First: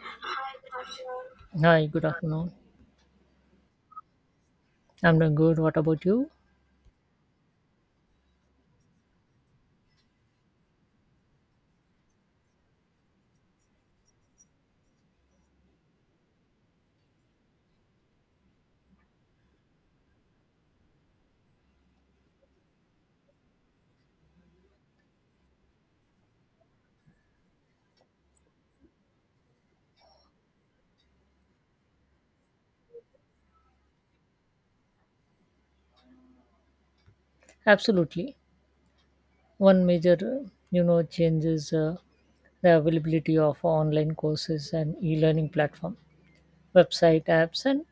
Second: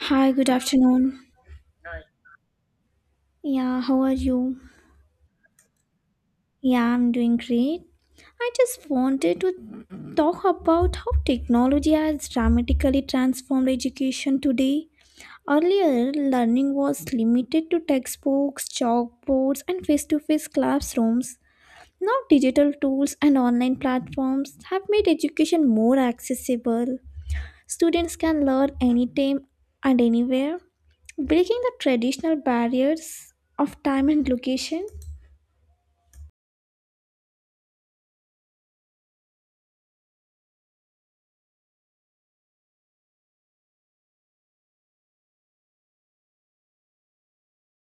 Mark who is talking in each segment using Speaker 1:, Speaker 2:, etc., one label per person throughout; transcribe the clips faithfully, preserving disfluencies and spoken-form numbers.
Speaker 1: Hi, good afternoon.
Speaker 2: Hi, good afternoon.
Speaker 1: Yeah, how are you?
Speaker 2: I'm doing good. What about you?
Speaker 1: Yeah, I'm doing great. I just wanted to talk about how technology has dramatically transformed education today. Earlier, learning was limited to textbooks, chalkboards, and face to face classrooms. Now, digital tools and online platforms have made education more accessible. Students can learn anytime and anywhere, breaking the traditional barriers of time and location.
Speaker 2: Absolutely. One major, uh, you know, change is uh, the availability of online courses and e-learning platform. Website apps and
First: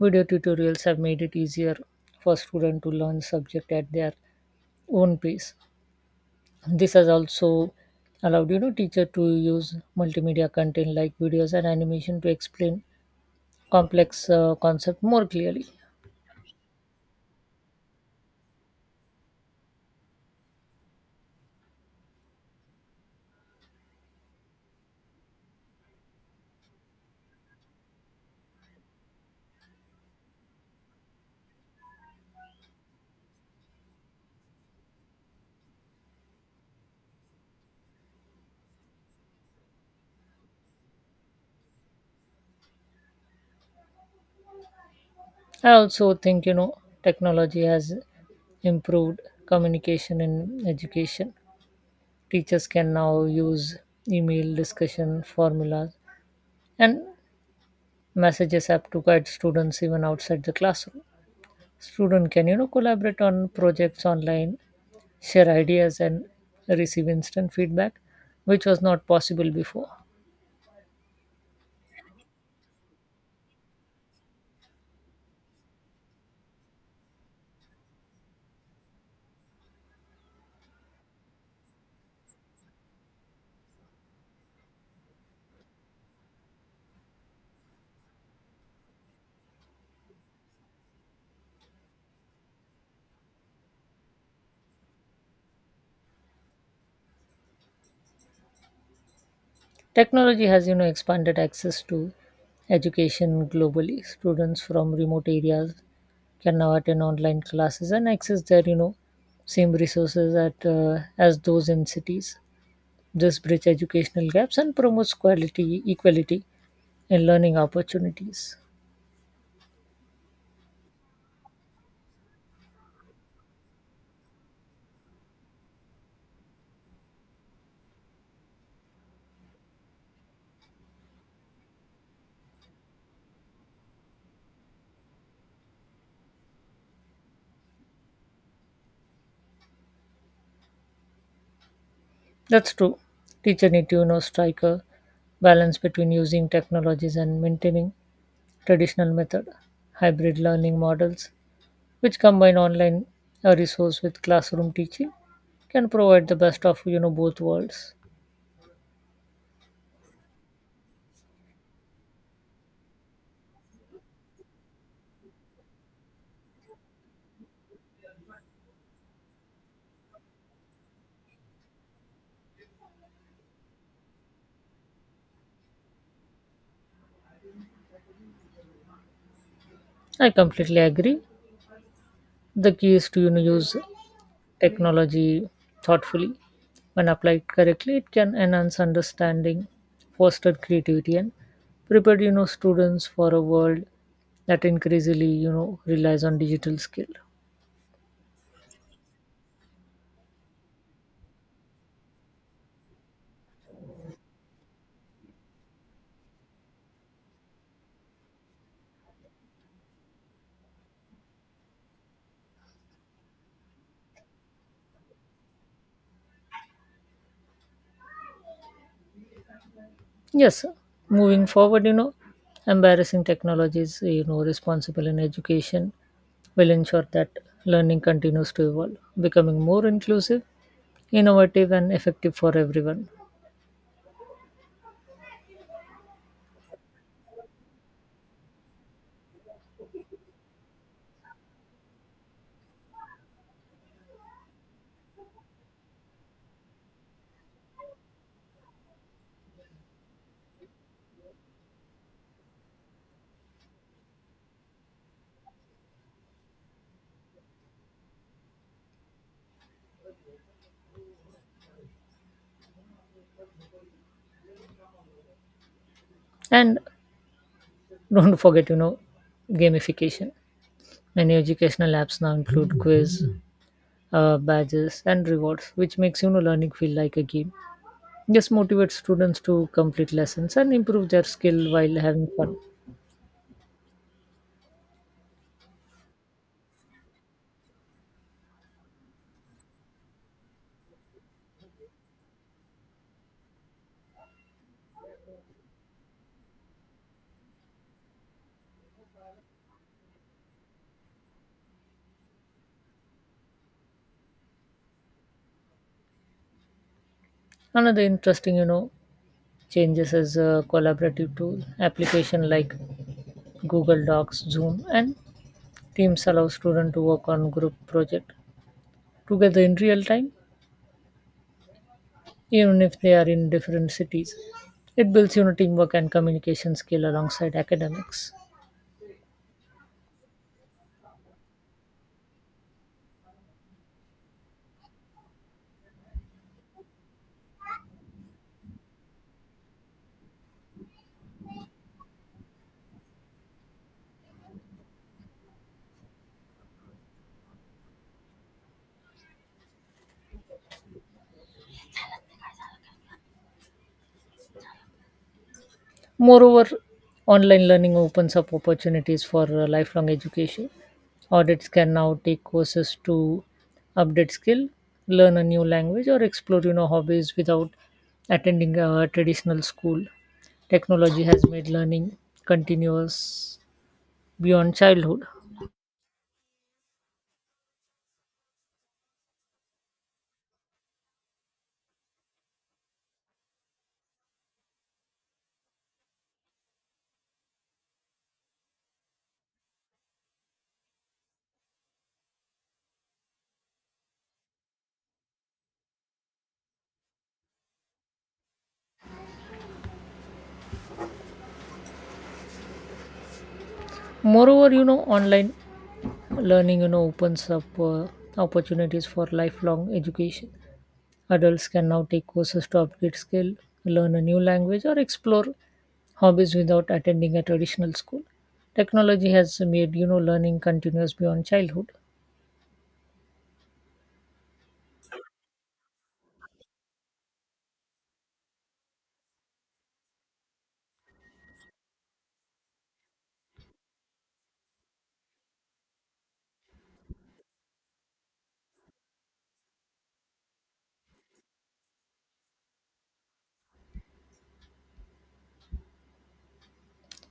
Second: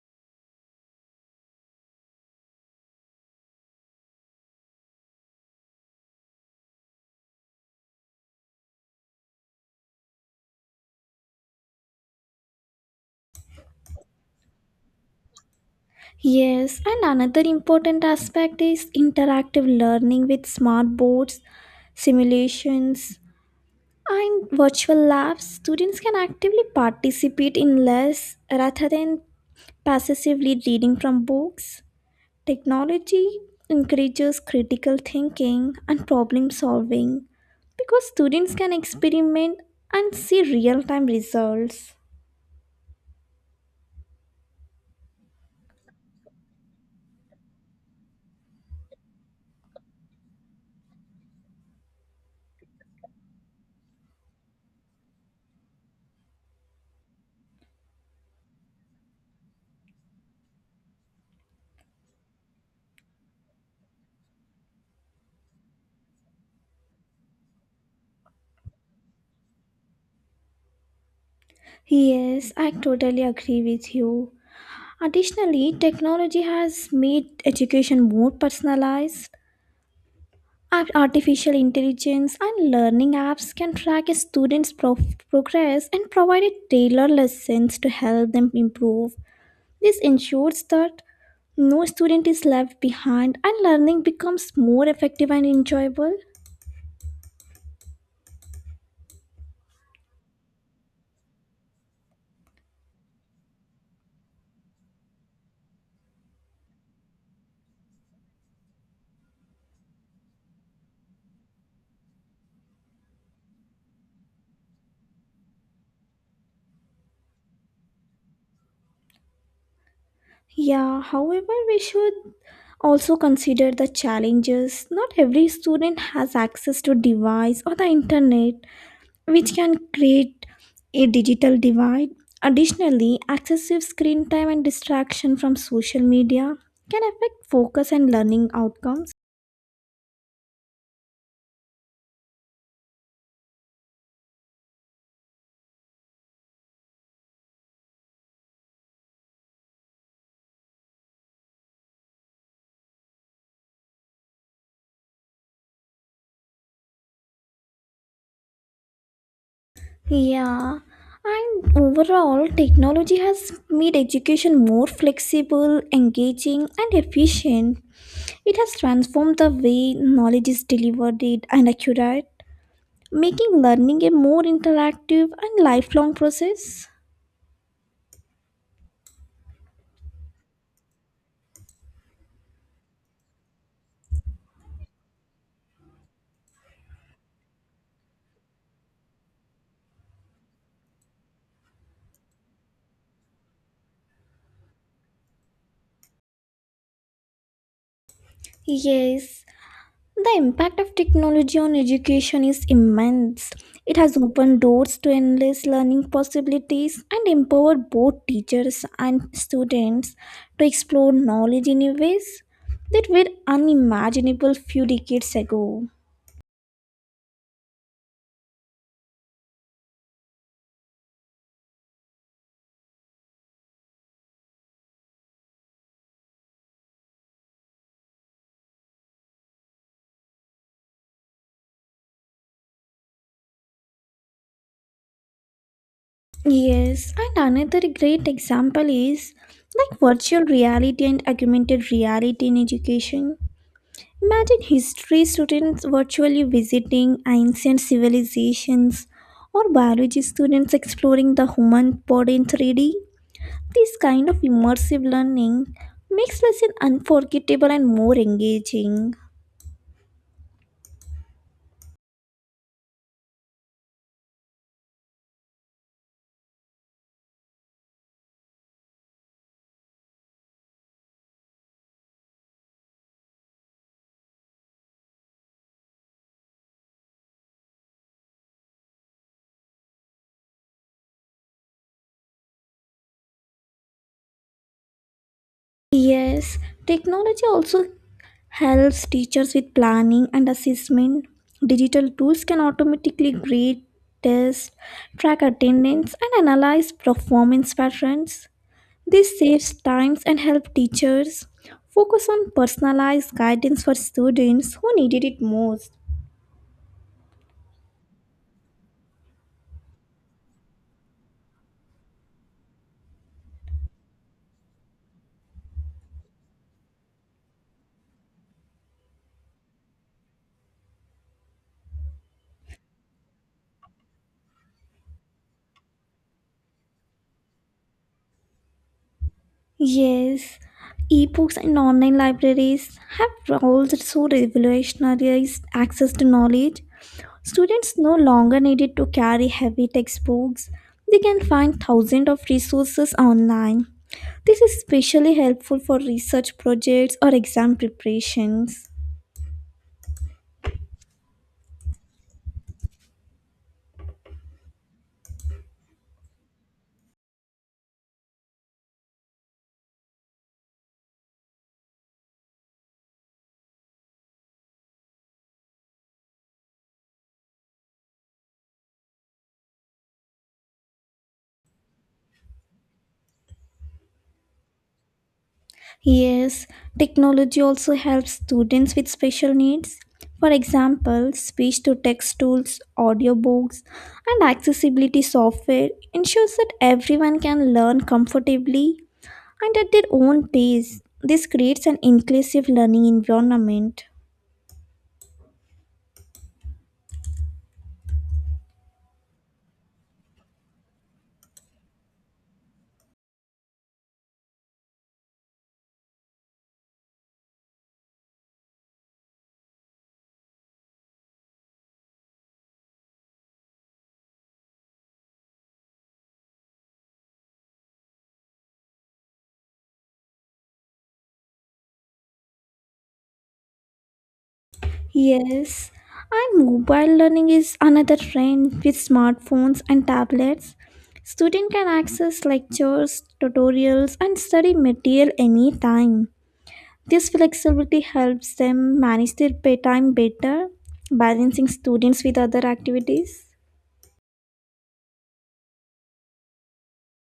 Speaker 2: video tutorials have made it easier for students to learn subject at their own pace. This has also allowed, you know, teacher to use multimedia content like videos and animation to explain complex uh, concept more clearly.
Speaker 1: Yes, and another important aspect is interactive learning with smart boards, simulations, and virtual labs. Students can actively participate in less rather than passively reading from books. Technology encourages critical thinking and problem solving because students can experiment and see real time results.
Speaker 2: I also think, you know, technology has improved communication in education. Teachers can now use email discussion formulas and messages app to guide students even outside the classroom. Student can you know collaborate on projects online, share ideas and receive instant feedback, which was not possible before.
Speaker 1: Yes, I totally agree with you. Additionally, technology has made education more personalized. Ar- Artificial intelligence and learning apps can track a student's pro- progress and provide a tailored lessons to help them improve. This ensures that no student is left behind and learning becomes more effective and enjoyable.
Speaker 2: Technology has you know expanded access to education globally. Students from remote areas can now attend online classes and access their you know same resources at uh, as those in cities. This bridge educational gaps and promotes quality equality in learning opportunities.
Speaker 1: Yeah, however, we should also consider the challenges. Not every student has access to device or the internet, which can create a digital divide. Additionally, excessive screen time and distraction from social media can affect focus and learning outcomes.
Speaker 2: That's true. Teacher need to you know strike a balance between using technologies and maintaining traditional method. Hybrid learning models which combine online uh, resource with classroom teaching can provide the best of you know both worlds.
Speaker 1: Yeah, and overall, technology has made education more flexible, engaging, and efficient. It has transformed the way knowledge is delivered it and accurate, making learning a more interactive and lifelong process.
Speaker 2: I completely agree. The key is to you know use technology thoughtfully. When applied correctly, it can enhance understanding, foster creativity, and prepare you know students for a world that increasingly you know relies on digital skill.
Speaker 1: Yes, the impact of technology on education is immense. It has opened doors to endless learning possibilities and empowered both teachers and students to explore knowledge in ways that were unimaginable few decades ago.
Speaker 2: Yes, sir. Moving forward, you know, embarrassing technologies you know responsible in education will ensure that learning continues to evolve, becoming more inclusive, innovative, and effective for everyone.
Speaker 1: Yes, and another great example is like virtual reality and augmented reality in education. Imagine history students virtually visiting ancient civilizations or biology students exploring the human body in three D. This kind of immersive learning makes lesson unforgettable and more engaging.
Speaker 2: And don't forget, you know, gamification. Many educational apps now include quiz, uh, badges, and rewards, which makes you know learning feel like a game. This motivates students to complete lessons and improve their skill while having fun.
Speaker 1: Yes, technology also helps teachers with planning and assessment. Digital tools can automatically grade, test, track attendance, and analyze performance patterns. This saves times and helps teachers focus on personalized guidance for students who needed it most.
Speaker 2: Another interesting, you know, changes is a collaborative tool application like Google Docs, Zoom, and Teams allow students to work on group project together in real time, even if they are in different cities. It builds, you know, teamwork and communication skill alongside academics.
Speaker 1: Yes, ebooks and online libraries have also revolutionized access to knowledge. Students no longer needed to carry heavy textbooks. They can find thousands of resources online. This is especially helpful for research projects or exam preparations.
Speaker 2: Moreover, online learning opens up opportunities for uh, lifelong education. Audits can now take courses to update skill, learn a new language, or explore you know hobbies without attending a traditional school. Technology has made learning continuous beyond childhood.
Speaker 1: Yes, technology also helps students with special needs. For example, speech to text tools, audiobooks, and accessibility software ensures that everyone can learn comfortably and at their own pace. This creates an inclusive learning environment.
Speaker 2: Moreover, you know online learning you know opens up uh, opportunities for lifelong education. Adults can now take courses to upgrade skill, learn a new language, or explore hobbies without attending a traditional school. Technology has made you know learning continuous beyond childhood.
Speaker 1: Yes, and mobile learning is another trend with smartphones and tablets. Student can access lectures, tutorials, and study material anytime. This flexibility helps them manage their paytime better, balancing students with other activities.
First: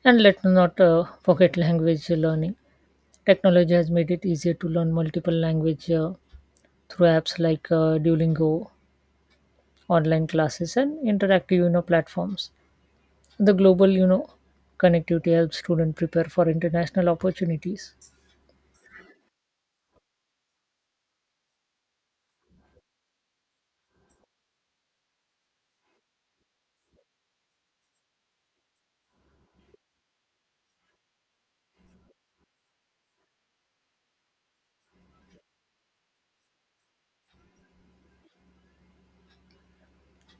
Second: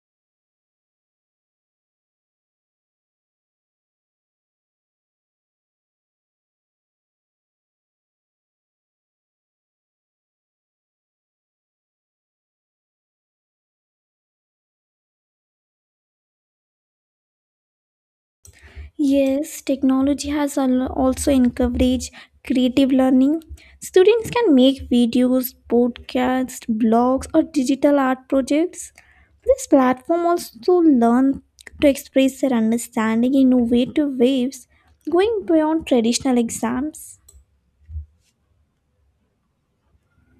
Speaker 2: And let's not uh, forget language learning. Technology has made it easier to learn multiple language uh, through apps like uh, Duolingo, online classes, and interactive you know platforms. The global you know connectivity helps students prepare for international opportunities.
Speaker 1: Yes, technology has al- also encouraged creative learning. Students can make videos, podcasts, blogs, or digital art projects. This platform also learn to express their understanding in innovative ways, going beyond traditional exams.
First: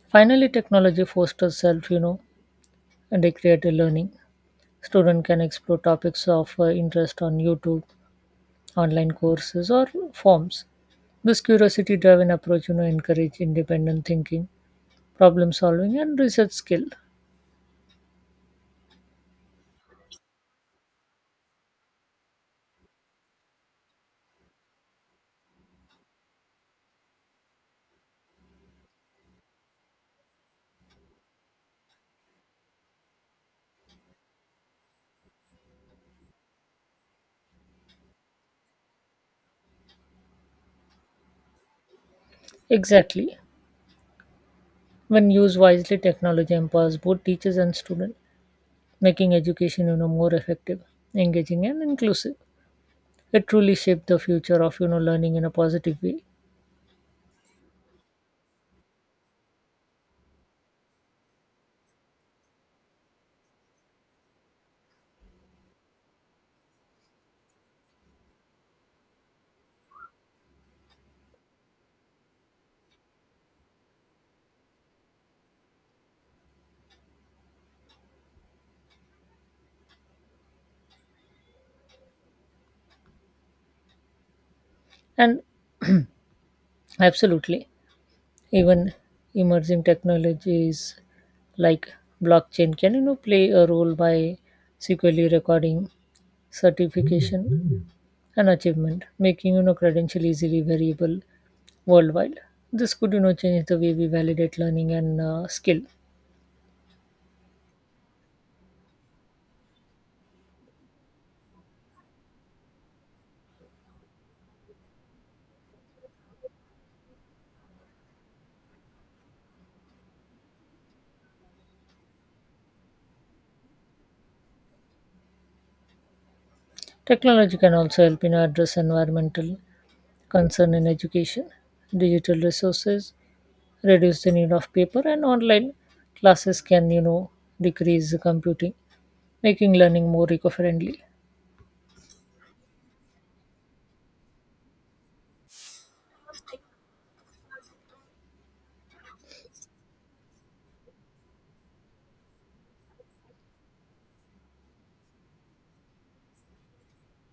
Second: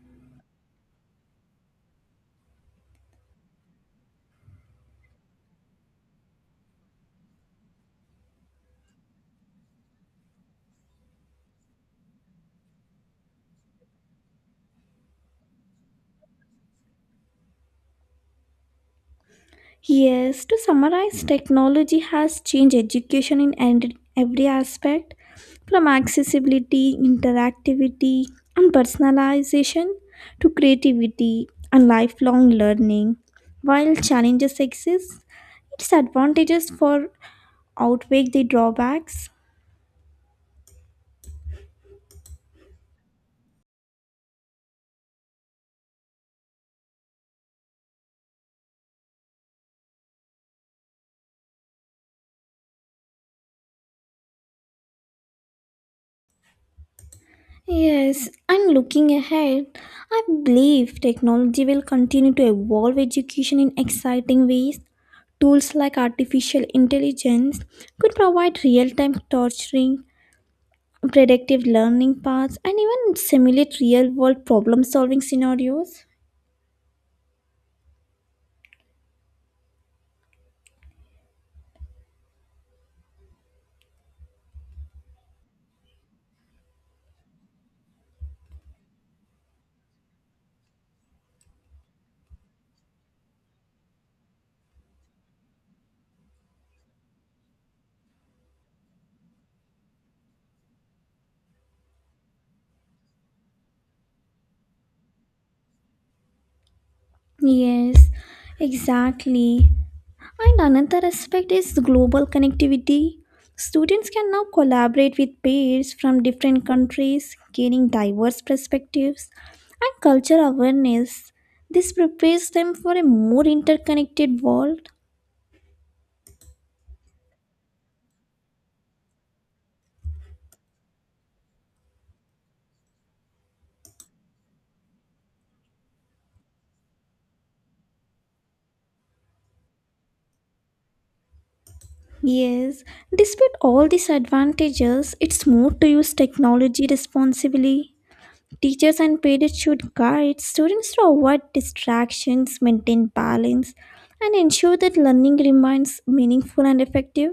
Speaker 2: Finally, technology fosters self you know and creative learning. Student can explore topics of uh, interest on YouTube, online courses or forms. This curiosity driven approach you know encourage independent thinking, problem solving and research skill.
Speaker 1: Yes, to summarize, technology has changed education in and- every aspect, from accessibility, interactivity, and personalization to creativity and lifelong learning. While challenges exist, its advantages for outweigh the drawbacks.
Speaker 2: Exactly. When used wisely, technology empowers both teachers and students, making education you know more effective, engaging and inclusive. It truly shaped the future of you know learning in a positive way.
Speaker 1: Yes, and looking ahead, I believe technology will continue to evolve education in exciting ways. Tools like artificial intelligence could provide real time torturing, predictive learning paths, and even simulate real world problem solving scenarios.
Speaker 2: And absolutely, even emerging technologies like blockchain can you know play a role by securely recording certification an achievement, making you know credential easily variable worldwide. This could you know change the way we validate learning and uh, skill.
Speaker 1: Yes, exactly. And another aspect is global connectivity. Students can now collaborate with peers from different countries, gaining diverse perspectives and cultural awareness. This prepares them for a more interconnected world.
Speaker 2: Technology can also help in address environmental concern in education. Digital resources reduce the need of paper, and online classes can you know decrease the computing, making learning more eco-friendly.
Speaker 1: Yes, despite all these advantages, it's more to use technology responsibly. Teachers and parents should guide students to avoid distractions, maintain balance, and ensure that learning remains meaningful and effective.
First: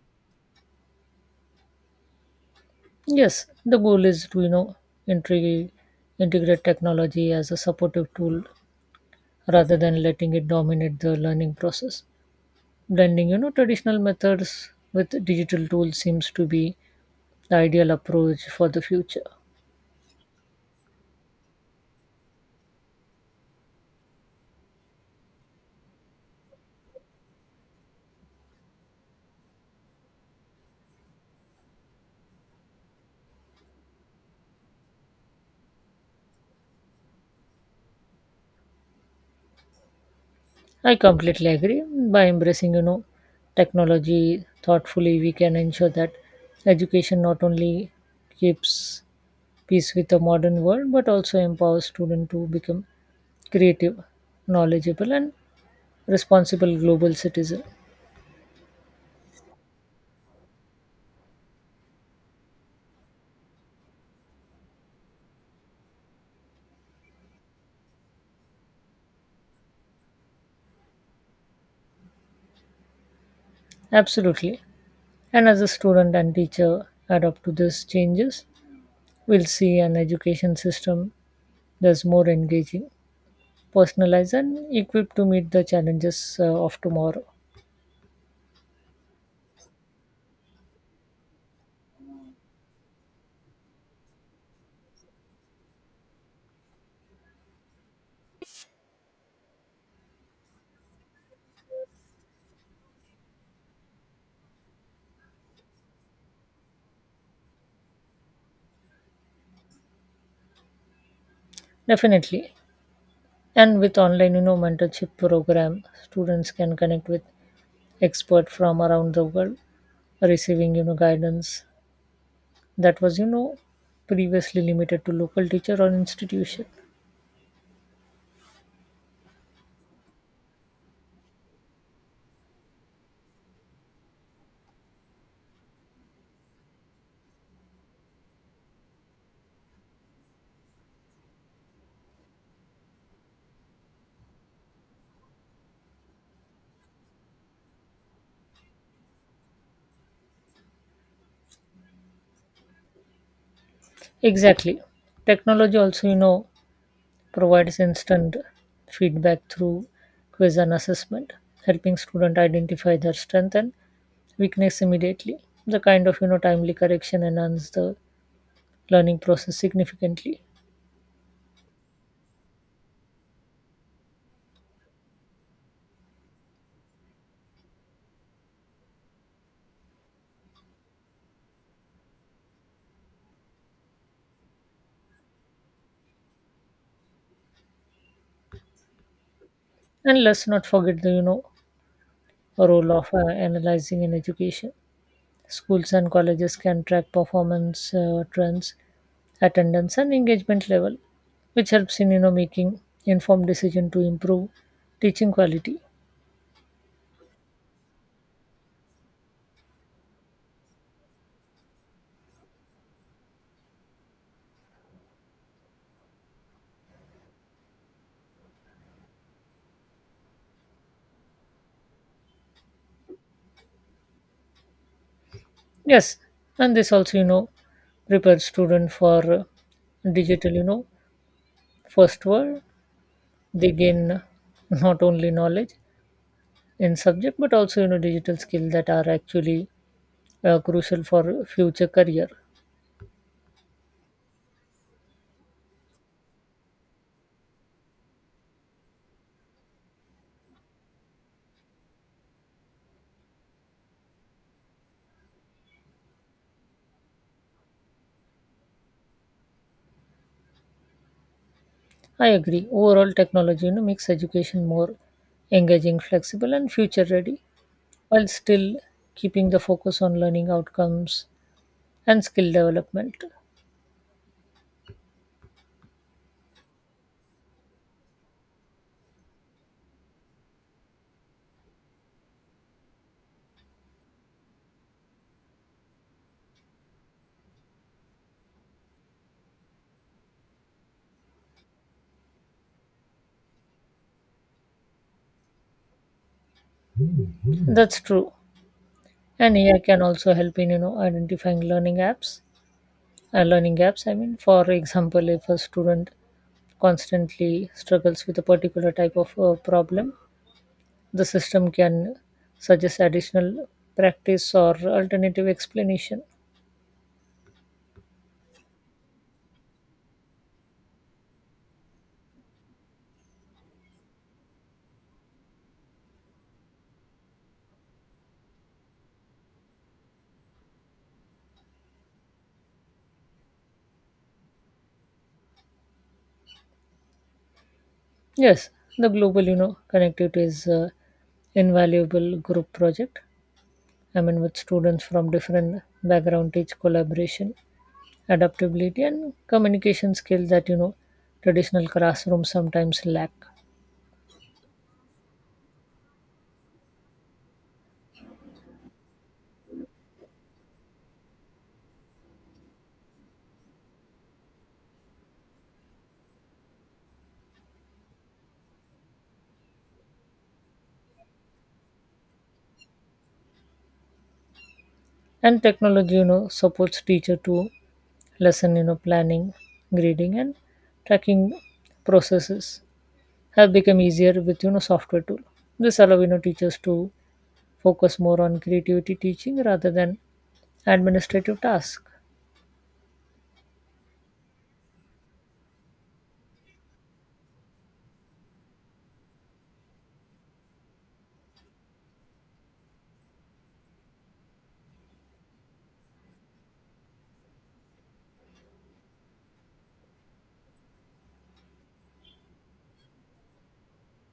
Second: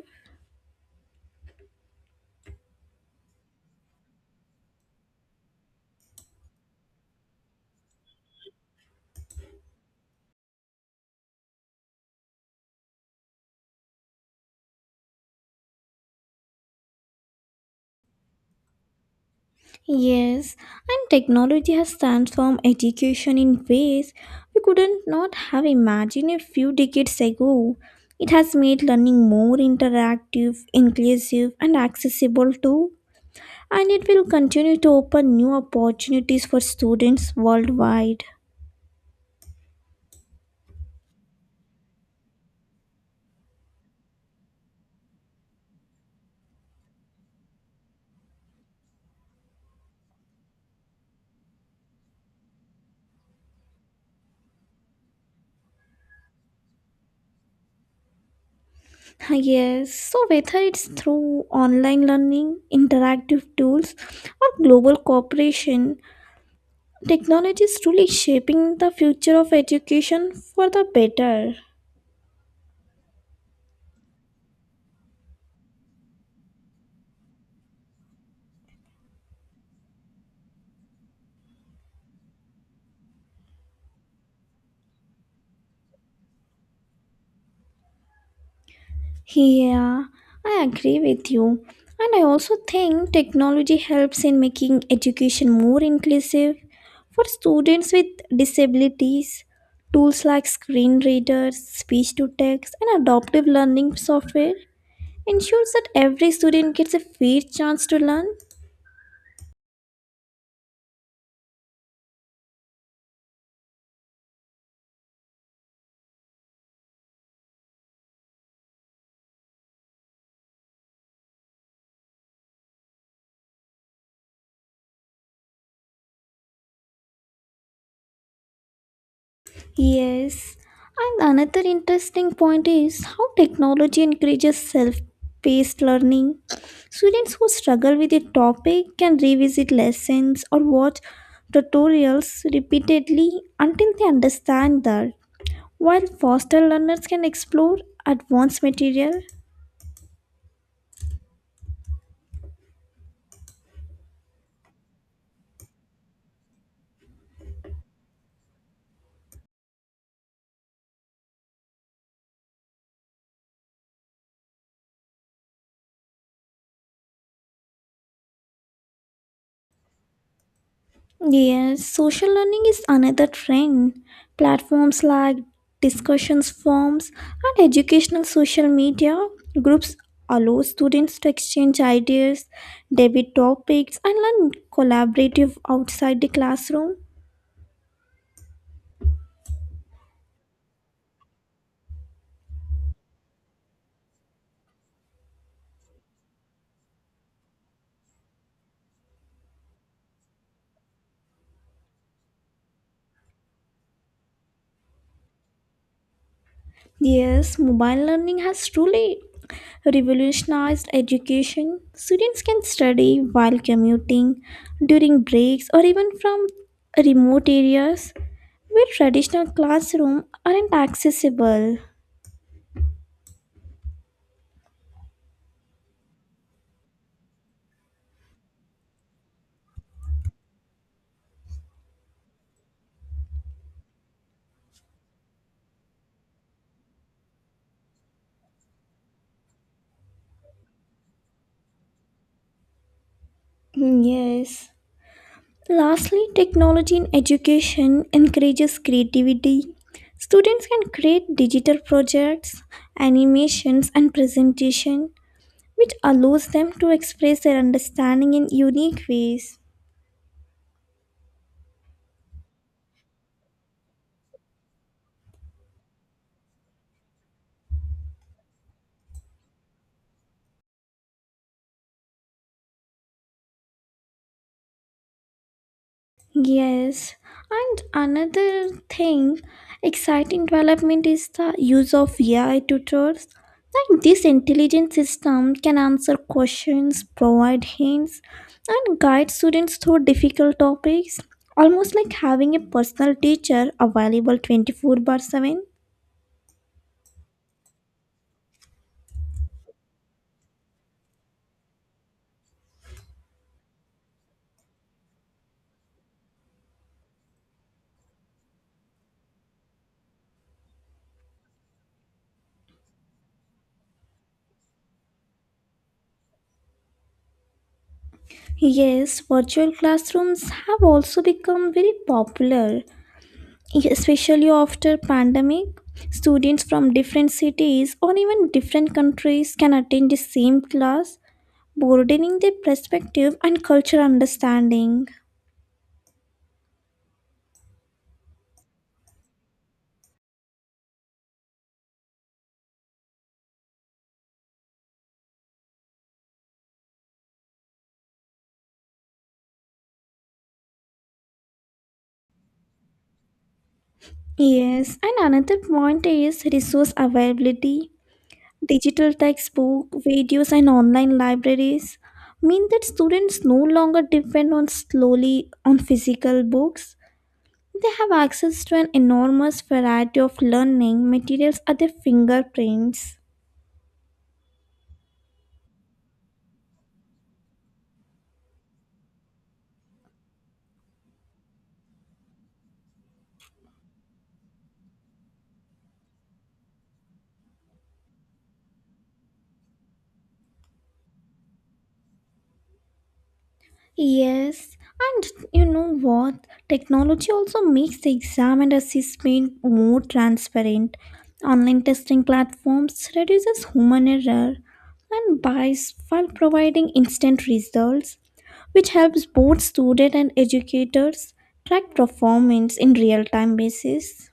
Speaker 2: Yes, the goal is to you know intrig- integrate technology as a supportive tool rather than letting it dominate the learning process. Blending you know traditional methods with digital tools seems to be the ideal approach for the future.
Speaker 1: Yes, and technology has transformed education in ways we couldn't not have imagined a few decades ago. It has made learning more interactive, inclusive, and accessible too, and it will continue to open new opportunities for students worldwide.
Speaker 2: I completely agree. By embracing you know technology thoughtfully, we can ensure that education not only keeps pace with the modern world but also empowers students to become creative, knowledgeable and responsible global citizen.
Speaker 1: Yes, so whether it's through online learning, interactive tools, or global cooperation, technology is truly shaping the future of education for the better.
Speaker 2: Absolutely. And as a student and teacher adapt to these changes, we'll see an education system thus more engaging, personalized, and equipped to meet the challenges uh, of tomorrow.
Speaker 1: Yeah, I agree with you. And I also think technology helps in making education more inclusive for students with disabilities. Tools like screen readers, speech to text, and adaptive learning software ensures that every student gets a fair chance to learn.
Speaker 2: Definitely. And with online, you know, mentorship program, students can connect with experts from around the world, receiving, you know, guidance that was, you know, previously limited to local teacher or institution.
Speaker 1: Yes, and another interesting point is how technology encourages self paced learning. Students who struggle with a topic can revisit lessons or watch tutorials repeatedly until they understand that, while foster learners can explore advanced material.
Speaker 2: Exactly. Technology also, you know, provides instant feedback through quiz and assessment, helping student identify their strength and weakness immediately. The kind of you know timely correction enhance the learning process significantly.
Speaker 1: Yes, social learning is another trend. Platforms like discussions forums and educational social media groups allow students to exchange ideas, debate topics, and learn collaborative outside the classroom.
Speaker 2: And let's not forget the you know role of uh, analyzing in education. Schools and colleges can track performance uh, trends, attendance, and engagement level, which helps in you know making informed decision to improve teaching quality.
Speaker 1: Yes, mobile learning has truly revolutionized education. Students can study while commuting, during breaks, or even from remote areas where traditional classrooms aren't accessible.
Speaker 2: Yes, and this also you know prepares student for uh, digital you know first world. They gain not only knowledge in subject but also you know digital skill that are actually uh, crucial for future career.
Speaker 1: Mm, yes. Lastly, technology in education encourages creativity. Students can create digital projects, animations, and presentation, which allows them to express their understanding in unique ways.
Speaker 2: I agree. Overall, technology you know makes education more engaging, flexible and future ready while still keeping the focus on learning outcomes and skill development.
Speaker 1: Yes, and another thing, exciting development is the use of A I tutors. Like this intelligent system can answer questions, provide hints, and guide students through difficult topics, almost like having a personal teacher available twenty-four bar seven.
Speaker 2: That's true. And AI can also help in you know identifying learning apps uh, learning gaps. I mean, for example, if a student constantly struggles with a particular type of uh, problem, the system can suggest additional practice or alternative explanation.
Speaker 1: Yes, virtual classrooms have also become very popular, especially after pandemic. Students from different cities or even different countries can attend the same class, broadening their perspective and cultural understanding.
Speaker 2: Yes, the global, you know, connectivity is uh, invaluable group project. I mean, with students from different background, teach collaboration, adaptability, and communication skills that you know traditional classrooms sometimes lack.
Speaker 1: Yes, and another point is resource availability. Digital textbook videos and online libraries mean that students no longer depend on slowly on physical books. They have access to an enormous variety of learning materials at their fingerprints.
Speaker 2: And technology, you know, supports teacher to lesson, you know, planning, grading, and tracking processes. Have become easier with you know software tool. This allows you know teachers to focus more on creativity teaching rather than administrative tasks.
Speaker 1: Yes, and you know what? Technology also makes the exam and assessment more transparent. Online testing platforms reduces human error and bias while providing instant results, which helps both students and educators track performance in real-time basis.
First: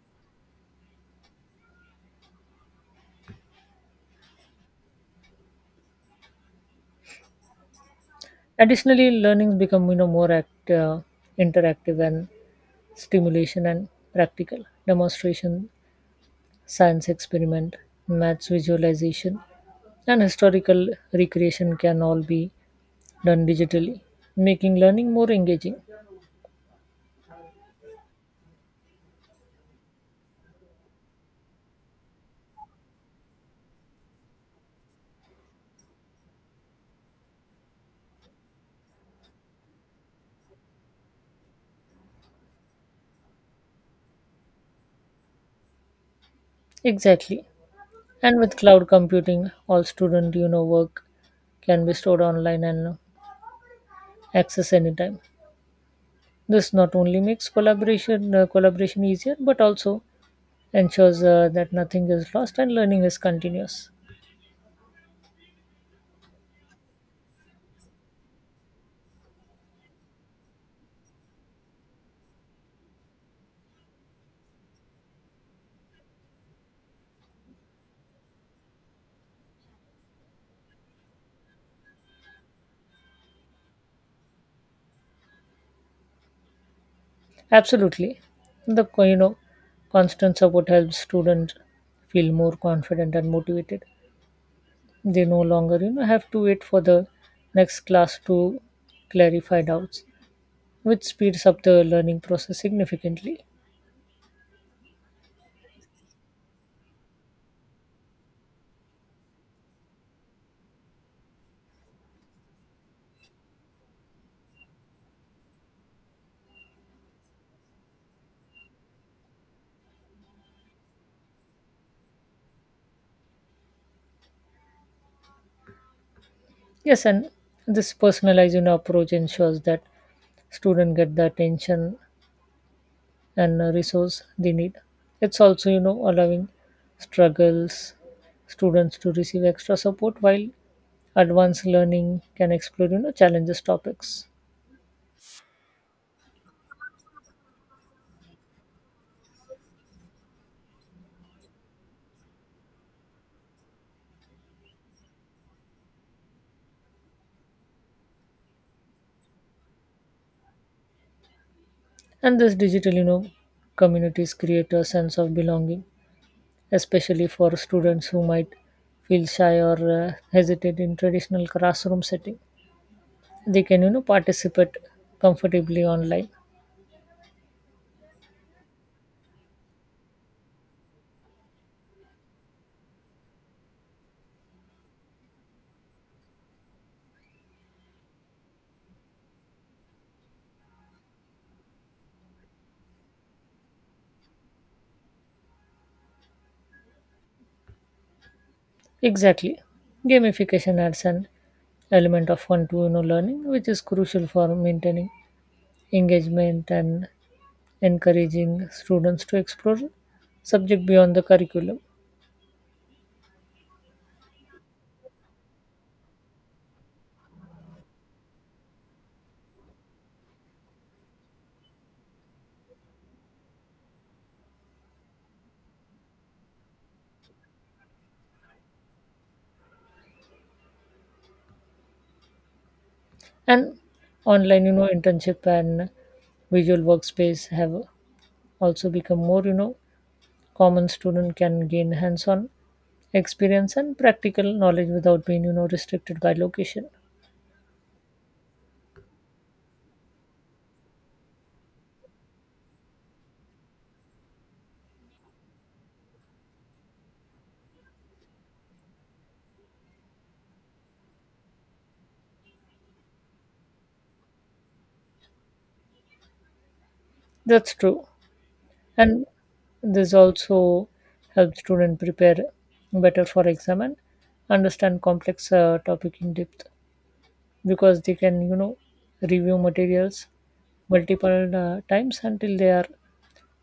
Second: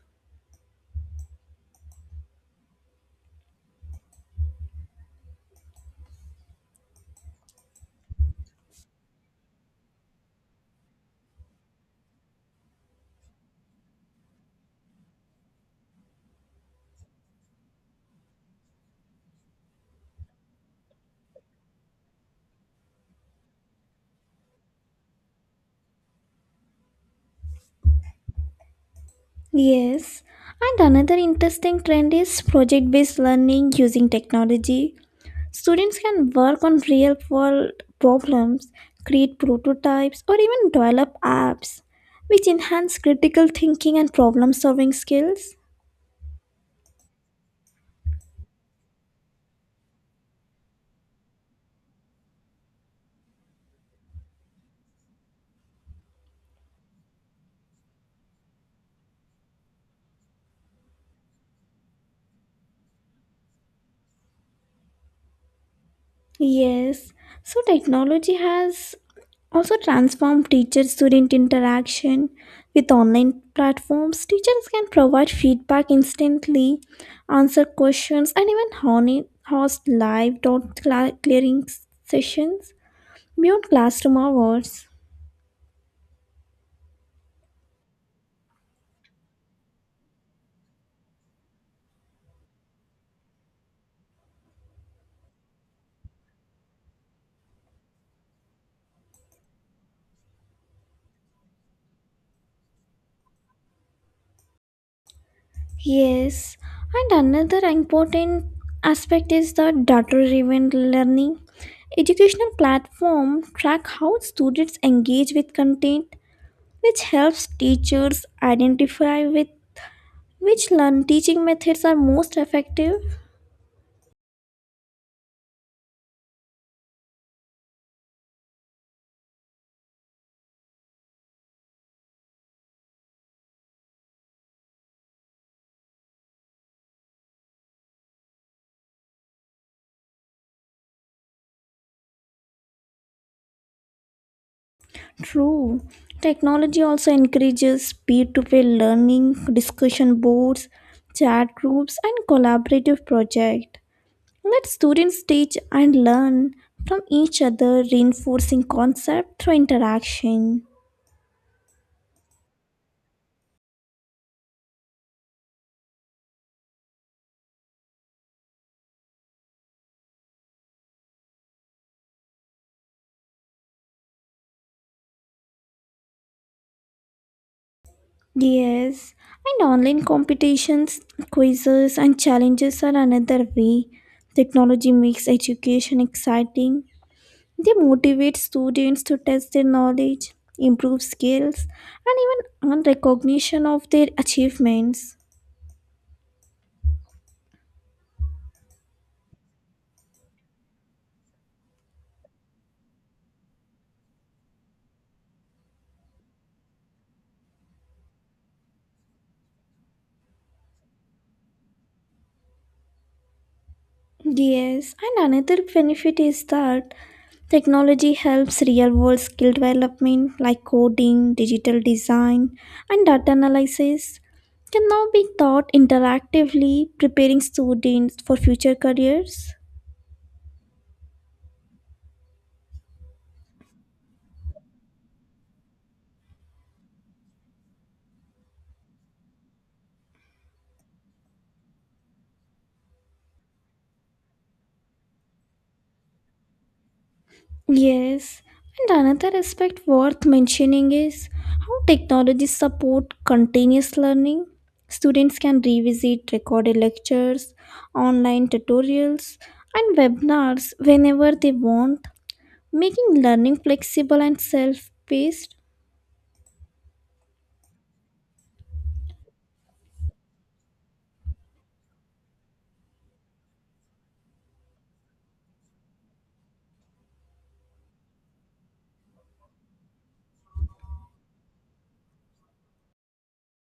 Speaker 2: Additionally, learnings become you know more act, uh, interactive and stimulation and practical. Demonstration, science experiment, maths visualization, and historical recreation can all be done digitally, making learning more engaging.
Speaker 1: Yes, and another interesting trend is project based learning using technology. Students can work on real world problems, create prototypes, or even develop apps, which enhance critical thinking and problem solving skills.
Speaker 2: Exactly. And with cloud computing, all student you know work can be stored online and accessed anytime. This not only makes collaboration uh, collaboration easier, but also ensures uh, that nothing is lost and learning is continuous.
Speaker 1: Yes, so technology has also transformed teacher student interaction. With online platforms, teachers can provide feedback instantly, answer questions, and even honi- host live dot cla- clearing sessions beyond classroom hours.
Speaker 2: Absolutely, the co- you know constant support helps students feel more confident and motivated. They no longer you know have to wait for the next class to clarify doubts, which speeds up the learning process significantly.
Speaker 1: Yes, and another important aspect is the data-driven learning. Educational platform track how students engage with content, which helps teachers identify with which learn teaching methods are most effective.
Speaker 2: Yes, and this personalized, you know, approach ensures that students get the attention and uh, resource they need. It's also, you know, allowing struggles students to receive extra support while advanced learning can explore, you know, challenges topics.
Speaker 1: True, technology also encourages peer-to-peer learning, discussion boards, chat groups, and collaborative projects. Let students teach and learn from each other, reinforcing concept through interaction.
Speaker 2: And this digital, you know, communities create a sense of belonging, especially for students who might feel shy or uh, hesitate in traditional classroom setting. They can, you know, participate comfortably online.
Speaker 1: Yes, and online competitions, quizzes, and challenges are another way. Technology makes education exciting. They motivate students to test their knowledge, improve skills, and even earn recognition of their achievements.
Speaker 2: Exactly. Gamification adds an element of fun to you know learning, which is crucial for maintaining engagement and encouraging students to explore subject beyond the curriculum.
Speaker 1: Yes, and another benefit is that technology helps real world skill development like coding, digital design, and data analysis can now be taught interactively, preparing students for future careers.
Speaker 2: And online, you know, internship and visual workspace have also become more, you know, common. Student can gain hands-on experience and practical knowledge without being, you know, restricted by location.
Speaker 1: Yes, and another aspect worth mentioning is how technology support continuous learning. Students can revisit recorded lectures, online tutorials, and webinars whenever they want, making learning flexible and self-paced.
Speaker 2: That's true. And this also helps student prepare better for exam and understand complex uh, topic in depth, because they can you know review materials multiple uh, times until they are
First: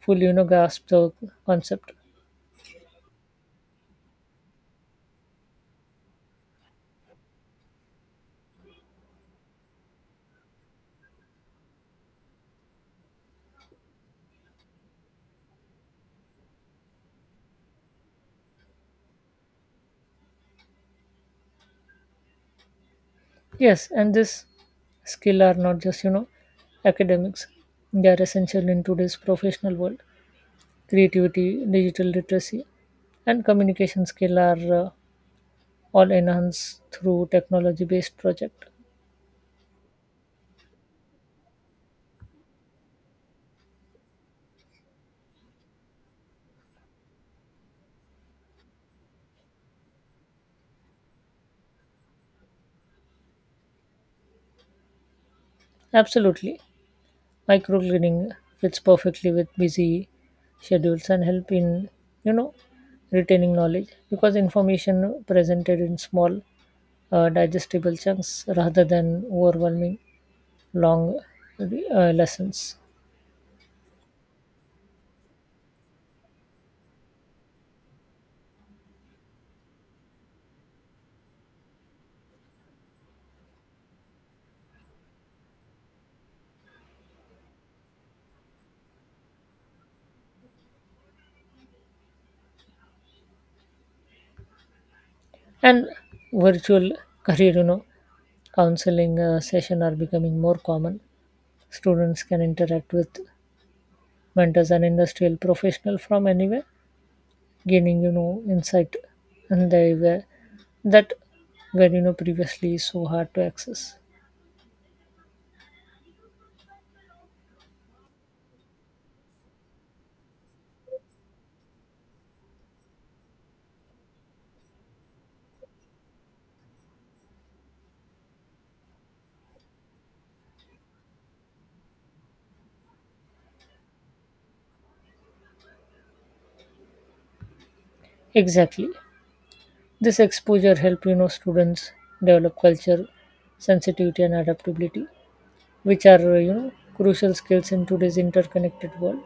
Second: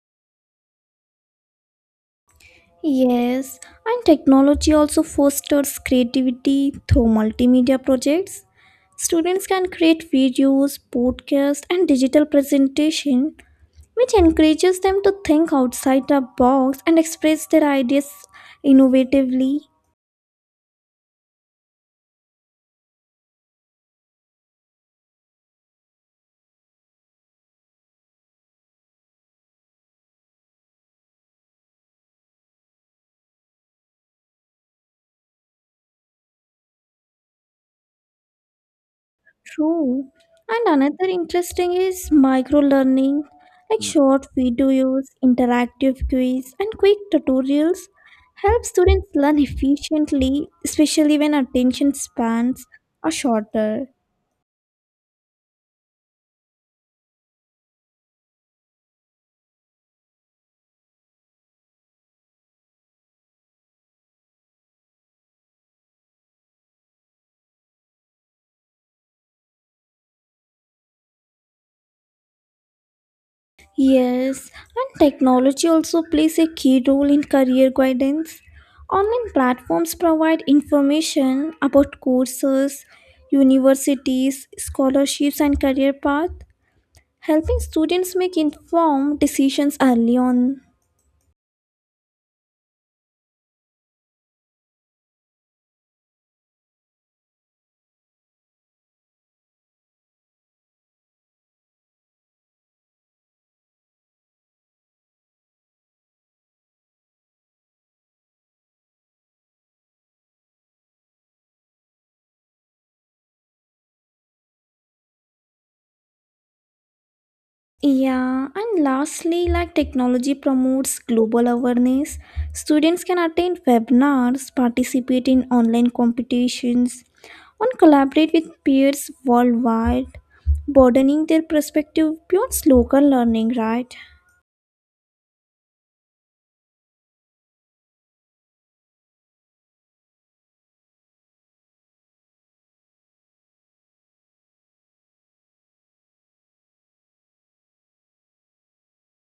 Speaker 2: fully you know grasp the concept.
Speaker 1: Yes, and technology also fosters creativity through multimedia projects. Students can create videos, podcasts, and digital presentation which encourages them to think outside the box and express their ideas innovatively.
Speaker 2: Yes, and this skill are not just you know academics. They are essential in today's professional world. Creativity, digital literacy and communication skill are uh, all enhanced through technology based project.
Speaker 1: True. And another interesting is micro learning, like short videos, interactive quiz, and quick tutorials help students learn efficiently, especially when attention spans are shorter.
Speaker 2: Absolutely. Microcleaning fits perfectly with busy schedules and help in, you know, retaining knowledge, because information presented in small uh, digestible chunks rather than overwhelming long uh, lessons.
Speaker 1: Yes, and technology also plays a key role in career guidance. Online platforms provide information about courses, universities, scholarships, and career paths, helping students make informed decisions early on.
Speaker 2: And virtual career, you know, counseling uh, session are becoming more common. Students can interact with mentors and industrial professional from anywhere, gaining you know insight and they were that were you know previously so hard to access.
Speaker 1: Yeah, and lastly, like technology promotes global awareness. Students can attend webinars, participate in online competitions, and collaborate with peers worldwide, broadening their perspective beyond local learning, right?
Speaker 2: Exactly. This exposure help you know students develop culture sensitivity and adaptability, which are, uh, you know crucial skills in today's interconnected world.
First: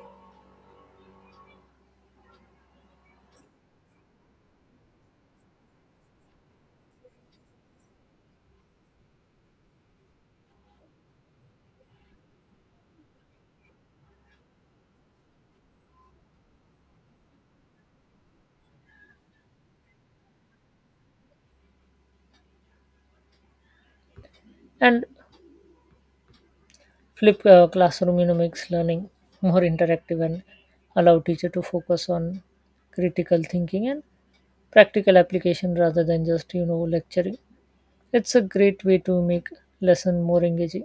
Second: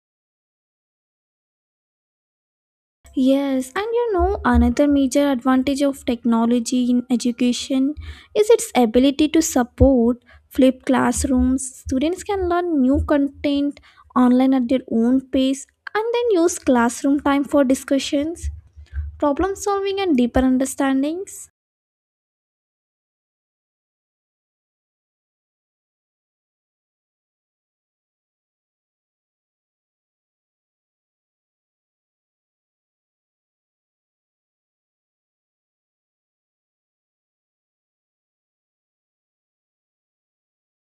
Speaker 1: Yes, and you know, another major advantage of technology in education is its ability to support flipped classrooms. Students can learn new content online at their own pace and then use classroom time for discussions, problem solving, and deeper understandings.
Speaker 2: And flip uh, classroom you know makes learning more interactive and allow teacher to focus on critical thinking and practical application rather than just you know lecturing. It's a great way to make lesson more engaging,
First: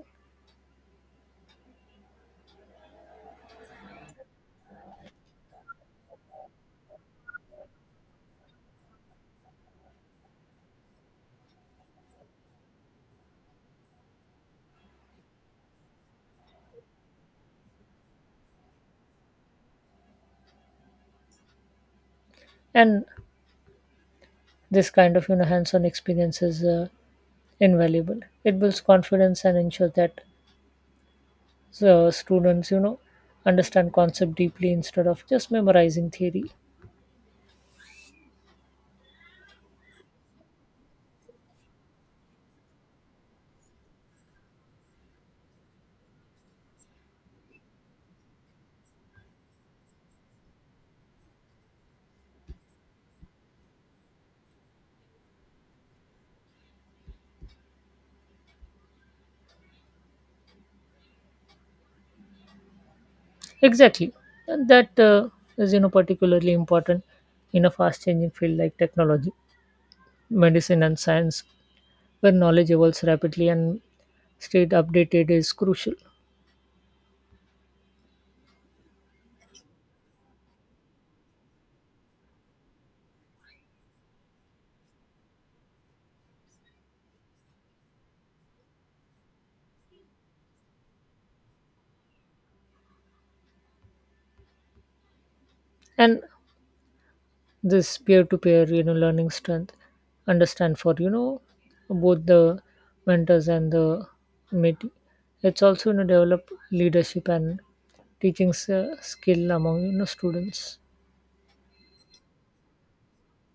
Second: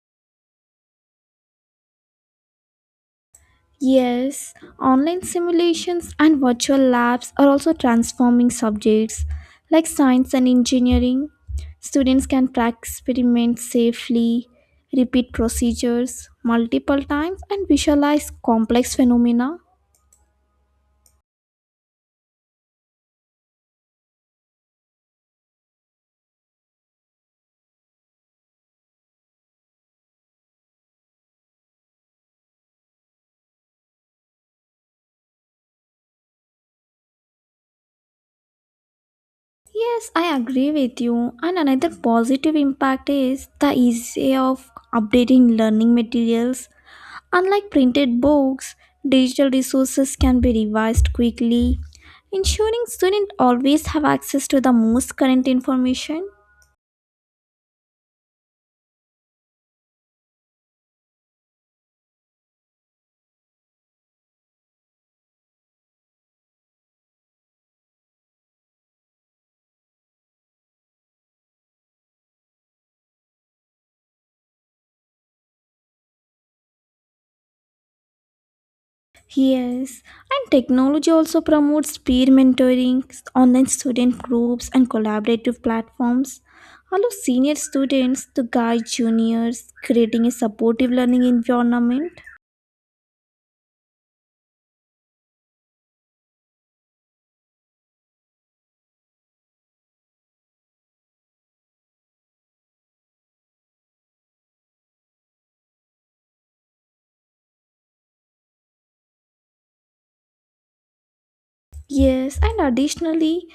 Speaker 1: Yes, online simulations and virtual labs are also transforming subjects like science and engineering. Students can practice experiments safely, repeat procedures multiple times, and visualize complex phenomena.
Speaker 2: and this kind of you know hands-on experience is uh, invaluable. It builds confidence and ensures that uh, students you know understand concept deeply instead of just memorizing theory.
Speaker 1: Yes, I agree with you. And another positive impact is the ease of updating learning materials. Unlike printed books, digital resources can be revised quickly, ensuring students always have access to the most current information.
Speaker 2: Exactly, and that uh, is you know particularly important in a fast-changing field like technology, medicine, and science, where knowledge evolves rapidly and stayed updated is crucial.
Speaker 1: Yes, and technology also promotes peer mentoring, online student groups, and collaborative platforms. Allow senior students to guide juniors, creating a supportive learning environment.
Speaker 2: And this peer-to-peer you know learning strength understand for you know both the mentors and the mentee. It's also you know develop leadership and teaching s- uh, skill among you know students.
Speaker 1: Yes, and additionally,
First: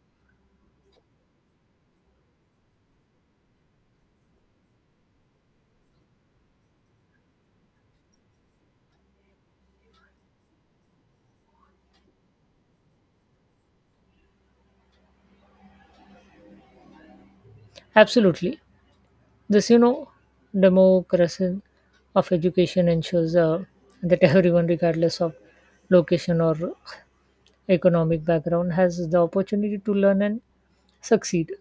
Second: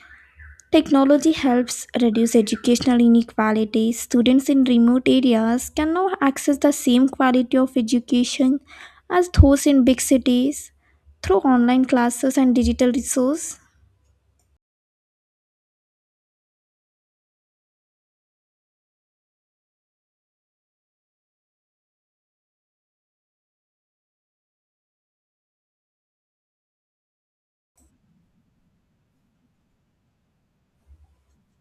Speaker 1: technology helps reduce educational inequality. Students in remote areas can now access the same quality of education as those in big cities through online classes and digital resources.
Speaker 2: Absolutely. This you know democracy of education ensures uh, that everyone, regardless of location or economic background, has the opportunity to learn and succeed.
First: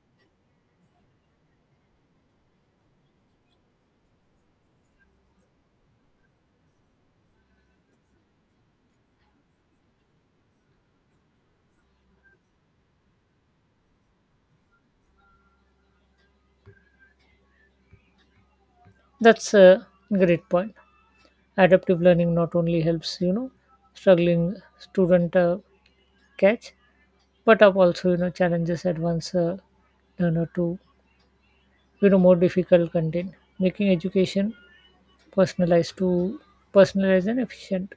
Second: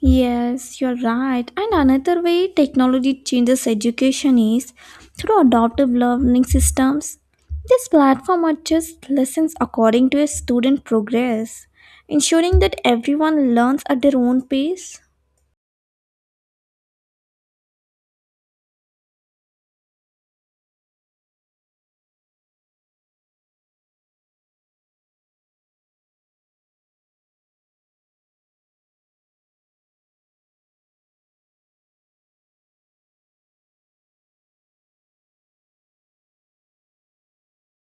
Speaker 1: Yes, you're right. And another way technology changes education is through adaptive learning systems. This platform adjusts lessons according to a student progress, ensuring that everyone learns at their own pace.
Speaker 2: That's a great point. Adaptive learning not only helps you know struggling student uh, catch but up also you know challenges advanced uh, learner to you know more difficult content, making education personalized to personalized and efficient.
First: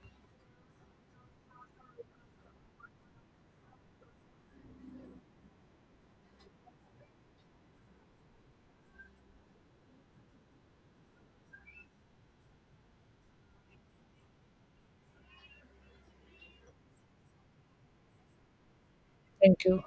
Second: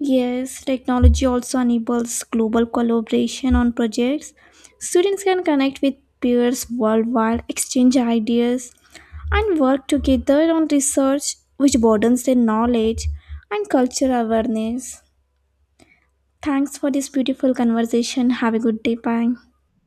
Speaker 1: Yes, technology also enables global collaboration on projects. Students can connect with peers worldwide, exchange ideas, and work together on research which broadens their knowledge and cultural awareness. Thanks for this beautiful conversation. Have a good day. Bye.
Speaker 2: Thank you.